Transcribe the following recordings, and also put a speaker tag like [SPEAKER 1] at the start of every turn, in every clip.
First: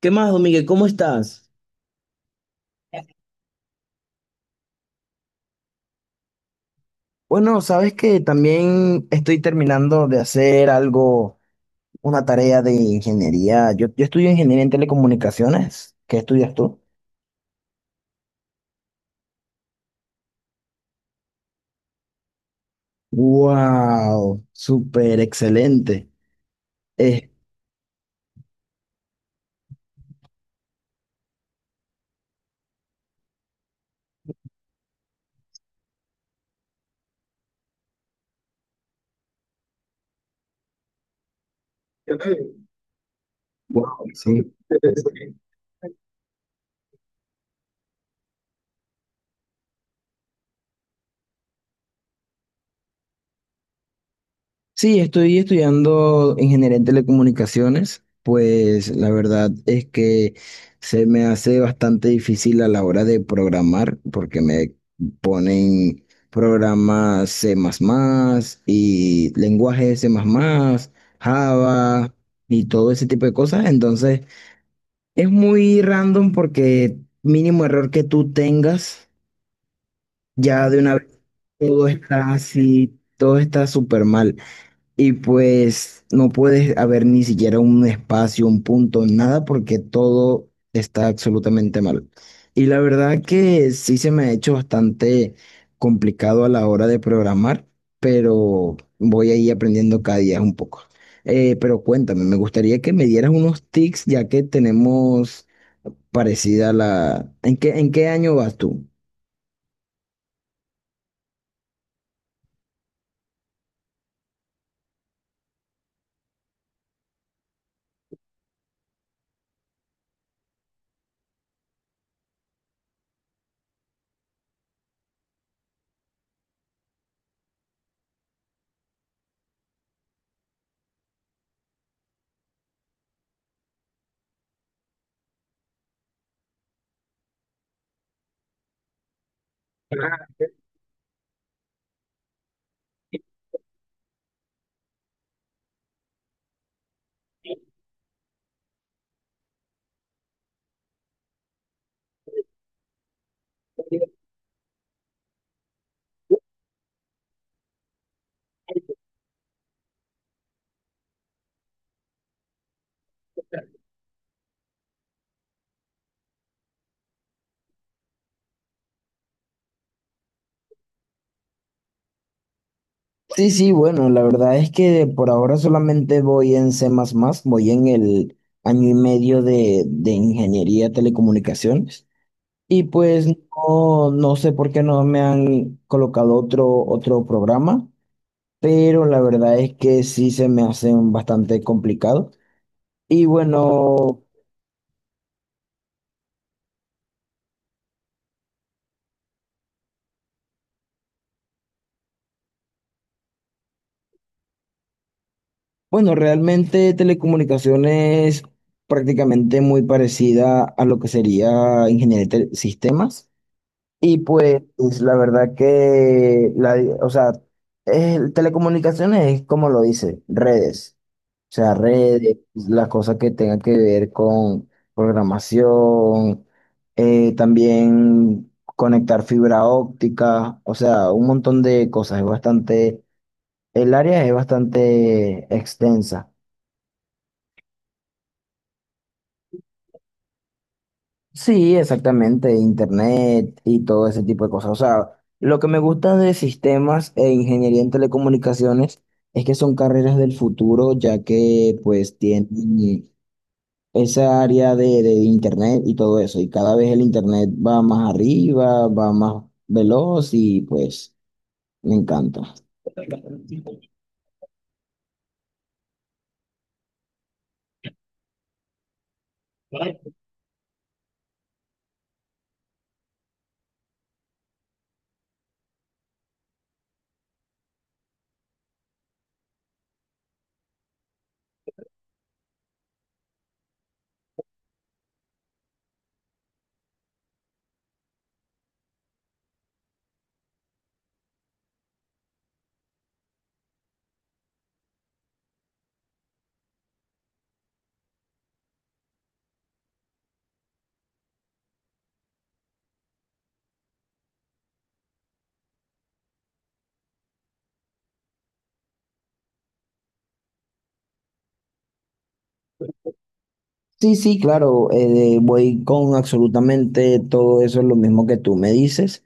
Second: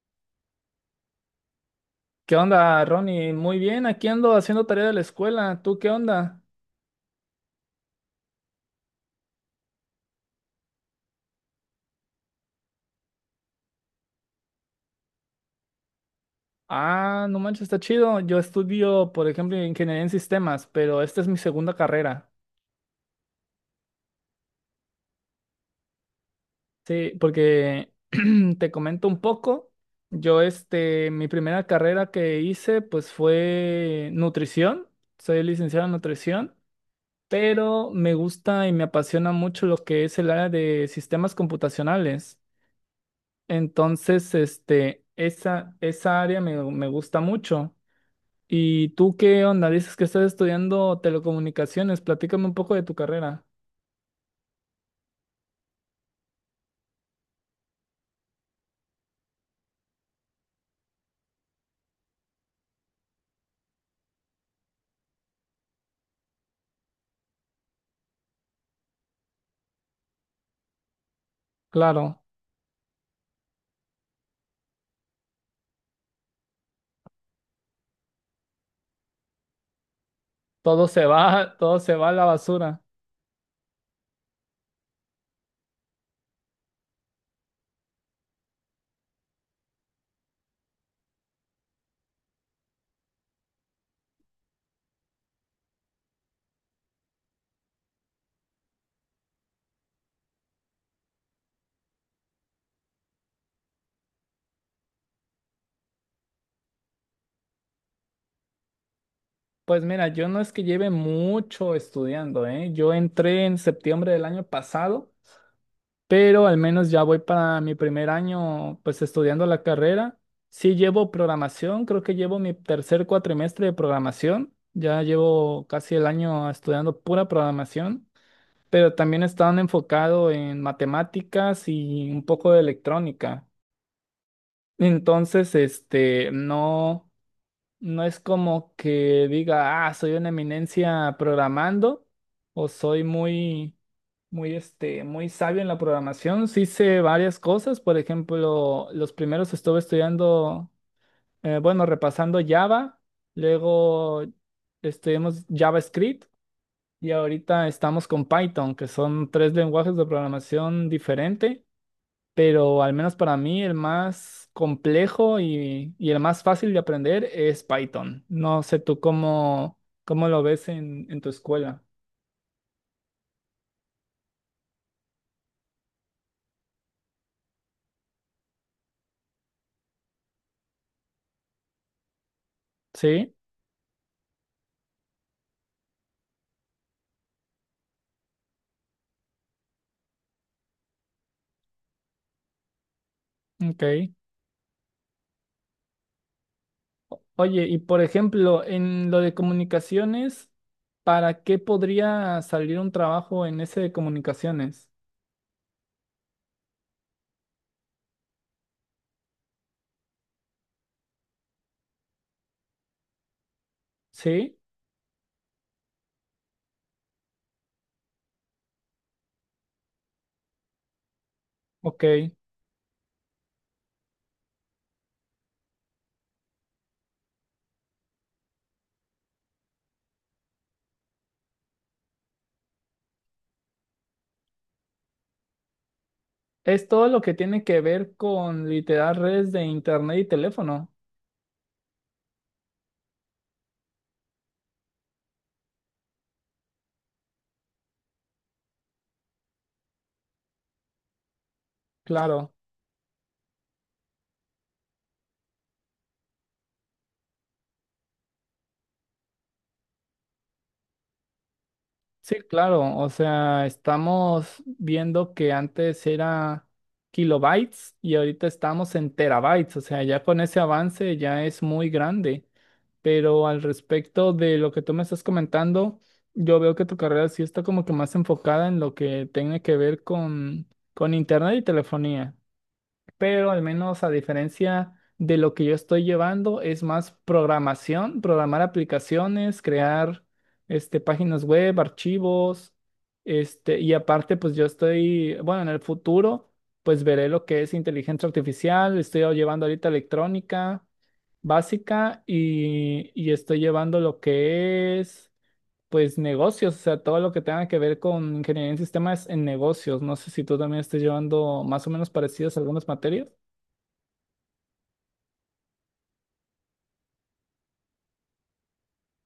[SPEAKER 1] ¿Qué más, don Miguel? ¿Cómo estás?
[SPEAKER 2] ¿Qué onda, Ronnie? Muy bien, aquí ando haciendo tarea de la escuela. ¿Tú qué onda?
[SPEAKER 1] Bueno, sabes que también estoy terminando de hacer algo, una tarea de ingeniería. Yo estudio ingeniería en telecomunicaciones. ¿Qué estudias tú?
[SPEAKER 2] Ah, no manches, está chido. Yo estudio, por ejemplo, ingeniería en sistemas, pero esta es mi segunda carrera.
[SPEAKER 1] Wow, súper excelente.
[SPEAKER 2] Sí,
[SPEAKER 1] Eh,
[SPEAKER 2] porque te comento un poco. Yo, mi primera carrera que hice, pues fue nutrición. Soy licenciado en nutrición, pero me gusta y me apasiona mucho lo que es el área de sistemas computacionales.
[SPEAKER 1] wow,
[SPEAKER 2] Entonces,
[SPEAKER 1] sí.
[SPEAKER 2] esa área me gusta mucho. ¿Y tú qué onda? Dices que estás estudiando telecomunicaciones. Platícame un poco de tu carrera.
[SPEAKER 1] Sí, estoy estudiando ingeniería en telecomunicaciones, pues la verdad es que se me hace bastante difícil a la hora de programar porque me ponen programas C++ y lenguajes C++, Java
[SPEAKER 2] Claro,
[SPEAKER 1] y todo ese tipo de cosas. Entonces es muy random porque mínimo error que tú tengas, ya de
[SPEAKER 2] todo
[SPEAKER 1] una
[SPEAKER 2] se
[SPEAKER 1] vez
[SPEAKER 2] va, todo
[SPEAKER 1] todo
[SPEAKER 2] se va a la
[SPEAKER 1] está
[SPEAKER 2] basura.
[SPEAKER 1] así, todo está súper mal. Y pues no puedes haber ni siquiera un espacio, un punto, nada, porque todo está absolutamente mal. Y la verdad que sí se me ha hecho bastante complicado a la hora de programar, pero voy a ir aprendiendo cada día un poco. Pero cuéntame, me gustaría que me dieras unos tips, ya que tenemos parecida la... ¿En qué año vas tú?
[SPEAKER 2] Pues mira, yo no es que lleve mucho estudiando, ¿eh? Yo entré en septiembre del año pasado, pero al menos ya voy para mi primer año, pues estudiando la carrera. Sí llevo programación, creo que llevo mi tercer cuatrimestre de programación, ya llevo casi el año estudiando pura programación, pero también estaba enfocado en matemáticas y un poco de electrónica. Entonces, no, no es como que diga, ah, soy una eminencia programando o soy muy, muy sabio en la programación. Sí hice varias cosas. Por ejemplo, los primeros estuve estudiando, bueno, repasando Java, luego estudiamos JavaScript y ahorita estamos con Python, que son tres lenguajes de programación diferente, pero al menos para mí el más complejo y el más fácil de aprender es Python. No sé tú cómo lo ves en tu escuela.
[SPEAKER 1] Sí, sí, bueno, la verdad es que por ahora solamente voy en C++, voy en el año y medio de ingeniería de telecomunicaciones y pues
[SPEAKER 2] Sí,
[SPEAKER 1] no, no sé por qué no me han colocado otro, otro programa, pero la verdad es que sí se me hacen bastante complicado. Y
[SPEAKER 2] ok.
[SPEAKER 1] bueno,
[SPEAKER 2] Oye, y por ejemplo, en lo de comunicaciones, ¿para qué podría salir un trabajo en ese de comunicaciones?
[SPEAKER 1] bueno, realmente telecomunicaciones prácticamente muy parecida a lo que sería ingeniería de sistemas. Y
[SPEAKER 2] ¿Sí?
[SPEAKER 1] pues la verdad que, la, o sea, telecomunicaciones es como lo dice, redes. O sea,
[SPEAKER 2] Ok.
[SPEAKER 1] redes, las cosas que tengan que ver con programación, también conectar fibra óptica, o sea, un montón de cosas. Es bastante, el área es bastante extensa.
[SPEAKER 2] Es todo lo que tiene que ver con literal redes de internet y teléfono.
[SPEAKER 1] Sí, exactamente, internet y todo ese tipo de cosas. O sea, lo que me gusta de sistemas e ingeniería en telecomunicaciones es que son carreras del futuro, ya que pues
[SPEAKER 2] Claro.
[SPEAKER 1] tienen esa área de internet y todo eso. Y cada vez el internet va más arriba, va más veloz y pues me
[SPEAKER 2] Sí,
[SPEAKER 1] encanta.
[SPEAKER 2] claro, o sea, estamos viendo que antes era kilobytes y ahorita estamos en terabytes, o sea, ya con ese avance ya es muy grande. Pero al respecto de lo que tú me estás comentando, yo veo que tu carrera sí está como que más enfocada en lo que tiene que ver con internet y telefonía, pero al menos a diferencia de lo que yo estoy llevando, es más programación, programar aplicaciones, crear, páginas web, archivos, y aparte, pues yo estoy, bueno, en el futuro, pues veré lo que es inteligencia artificial, estoy llevando ahorita electrónica básica y estoy llevando lo que es, pues, negocios, o sea, todo lo que tenga que ver con ingeniería en sistemas en negocios. No sé si tú también estés llevando más o menos parecidas algunas materias.
[SPEAKER 1] Sí, sí, claro, voy con absolutamente todo eso, lo mismo que tú me dices.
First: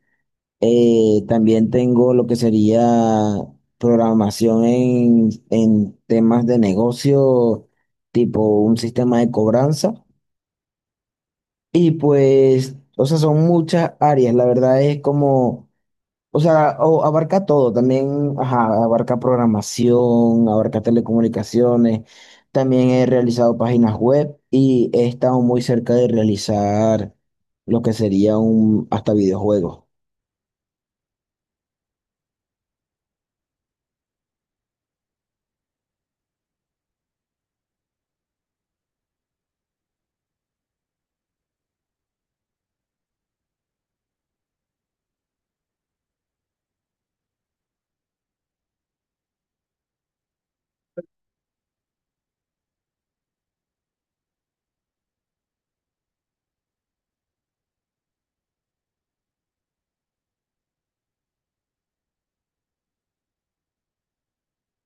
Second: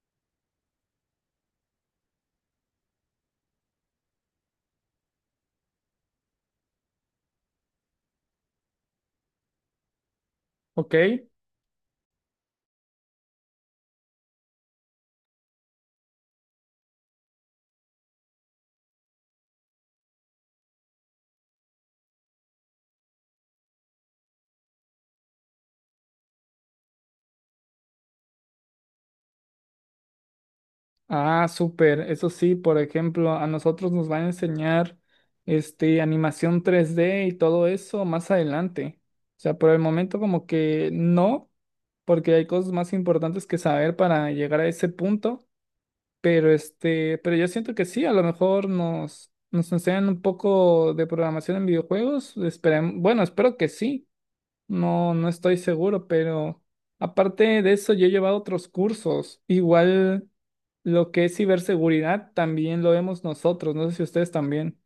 [SPEAKER 1] También tengo lo que sería programación en temas de negocio, tipo un sistema de cobranza.
[SPEAKER 2] Ok,
[SPEAKER 1] Y pues, o sea, son muchas áreas. La verdad es como, o sea, abarca todo. También, ajá, abarca programación, abarca telecomunicaciones. También he realizado páginas web y he estado muy cerca de realizar lo que sería un, hasta videojuegos.
[SPEAKER 2] ah, súper. Eso sí, por ejemplo, a nosotros nos van a enseñar animación tres d y todo eso más adelante. O sea, por el momento como que no, porque hay cosas más importantes que saber para llegar a ese punto. Pero este, pero yo siento que sí, a lo mejor nos enseñan un poco de programación en videojuegos. Bueno, espero que sí. No, no estoy seguro, pero aparte de eso, yo he llevado otros cursos. Igual. Lo que es ciberseguridad también lo vemos nosotros, no sé si ustedes también.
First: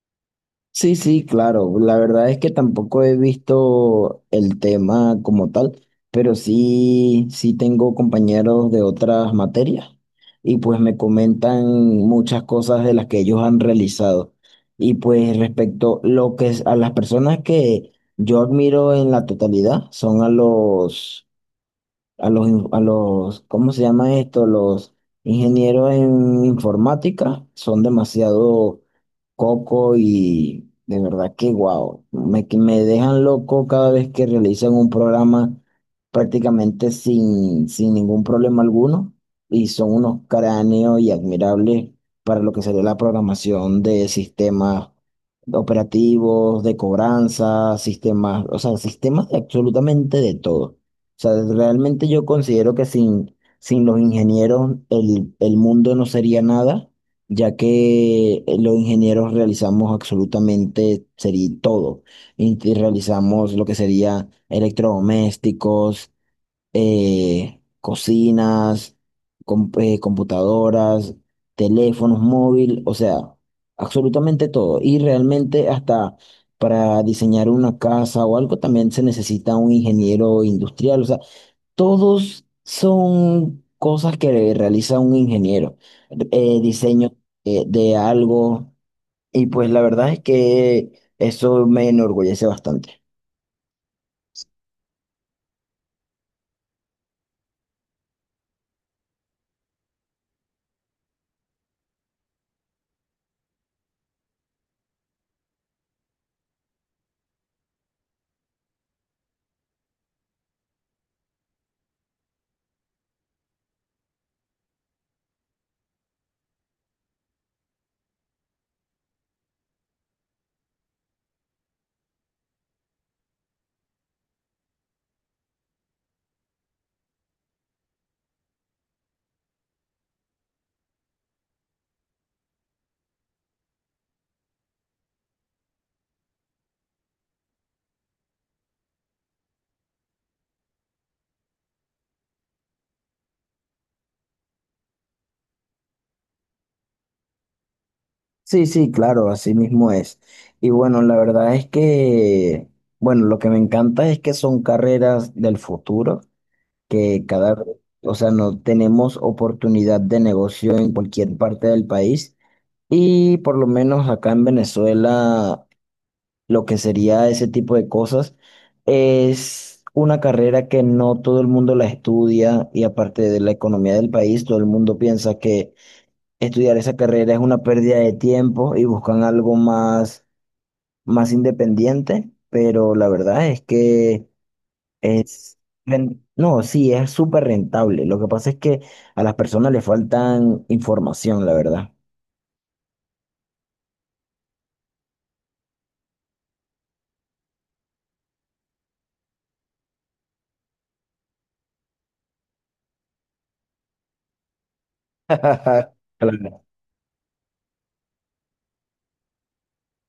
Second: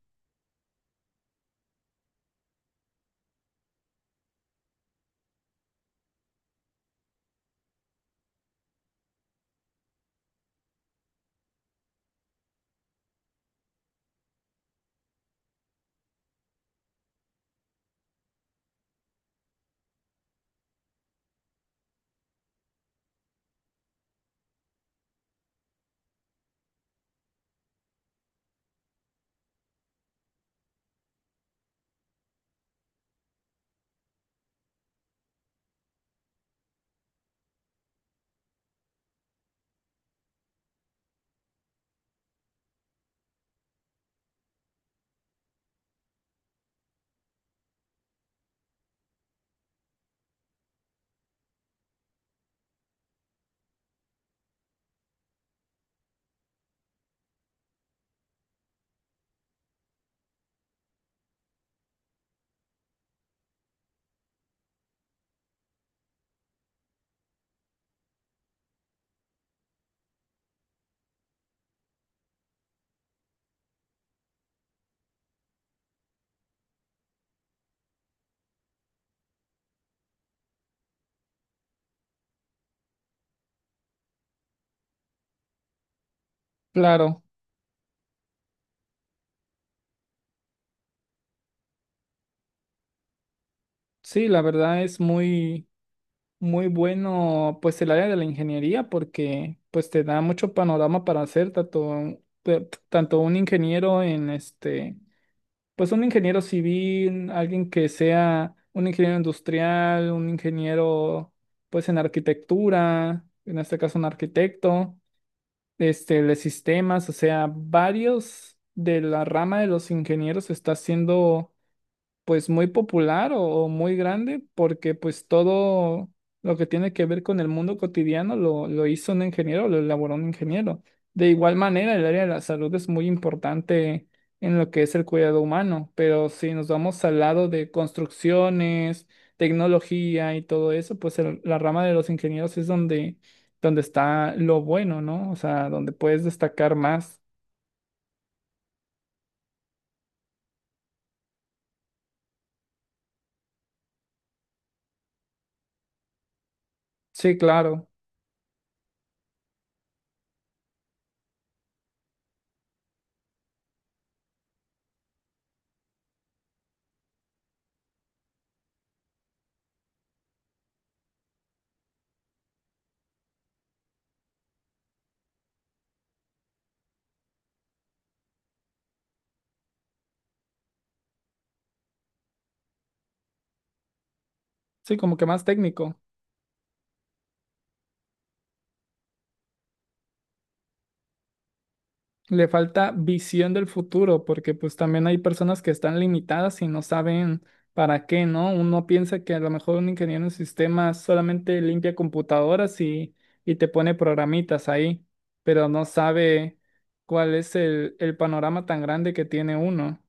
[SPEAKER 1] Sí, sí, claro. La verdad es que tampoco he visto el tema como tal, pero sí, sí tengo compañeros de otras materias y pues me comentan muchas cosas de las que ellos han realizado. Y pues respecto lo que a las personas que yo admiro en la totalidad son a a a los, ¿cómo se llama esto? Los ingenieros en informática son demasiado Coco y de verdad que guau, me, que me dejan loco cada vez que realizan un programa prácticamente sin ningún problema alguno y son unos cráneos y admirables para lo que sería la programación de sistemas operativos, de cobranza, sistemas, o sea, sistemas de absolutamente de todo. O sea, realmente yo considero que sin los ingenieros el mundo no sería nada ya que los ingenieros realizamos absolutamente sería todo. Y realizamos lo que sería electrodomésticos, cocinas, computadoras, teléfonos móvil, o sea, absolutamente todo. Y realmente hasta para diseñar una casa o algo también se necesita un ingeniero industrial. O sea, todos son cosas que realiza un ingeniero, diseño
[SPEAKER 2] Claro,
[SPEAKER 1] de algo, y pues la verdad es que eso me enorgullece bastante.
[SPEAKER 2] sí, la verdad es muy bueno pues el área de la ingeniería porque pues te da mucho panorama para hacer tanto, tanto un ingeniero en este, pues un ingeniero civil, alguien que sea un ingeniero industrial, un ingeniero pues en arquitectura, en este caso un arquitecto. Este, de sistemas, o sea, varios de la rama de los ingenieros está haciendo pues muy popular o muy grande, porque pues todo lo que tiene que ver con el mundo cotidiano lo hizo un ingeniero, lo elaboró un ingeniero. De igual manera, el área de la salud es muy importante en lo que es el cuidado humano, pero si nos vamos al lado de construcciones, tecnología y todo eso, pues la rama de los ingenieros es donde, donde está lo bueno, ¿no? O sea, donde puedes destacar más.
[SPEAKER 1] Sí, sí, claro, así mismo es. Y bueno, la verdad es que, bueno, lo que me encanta es que son carreras del futuro, que
[SPEAKER 2] Sí,
[SPEAKER 1] cada,
[SPEAKER 2] claro.
[SPEAKER 1] o sea, no tenemos oportunidad de negocio en cualquier parte del país. Y por lo menos acá en Venezuela lo que sería ese tipo de cosas. Es una carrera que no todo el mundo la estudia y aparte de la economía del país, todo el mundo piensa que estudiar esa carrera es una pérdida de tiempo y buscan algo más, más independiente, pero la verdad es que
[SPEAKER 2] Sí, como que más
[SPEAKER 1] es...
[SPEAKER 2] técnico.
[SPEAKER 1] No, sí, es súper rentable. Lo que pasa es que a las personas les faltan información, la verdad.
[SPEAKER 2] Le falta visión del futuro, porque pues también hay personas que están limitadas y no saben para qué, ¿no? Uno piensa que a lo mejor un ingeniero en sistemas solamente limpia computadoras y te pone programitas ahí, pero no sabe
[SPEAKER 1] Claro.
[SPEAKER 2] cuál es el panorama tan grande que tiene uno.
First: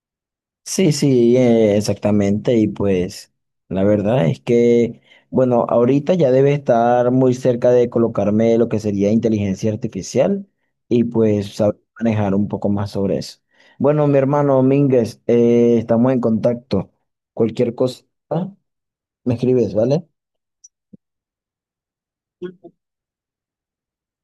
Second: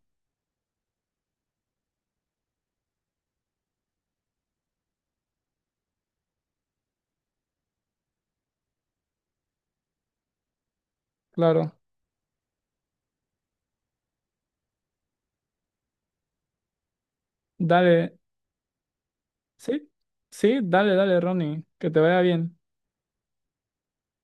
[SPEAKER 1] Sí, sí, exactamente. Y pues la verdad es que, bueno, ahorita ya debe estar muy cerca de colocarme lo que sería inteligencia artificial y pues
[SPEAKER 2] Claro,
[SPEAKER 1] saber manejar un poco más sobre eso. Bueno, mi hermano Mínguez, estamos en contacto. Cualquier cosa,
[SPEAKER 2] dale,
[SPEAKER 1] me escribes,
[SPEAKER 2] sí,
[SPEAKER 1] ¿vale?
[SPEAKER 2] sí, dale, dale, Ronnie, que te vaya bien.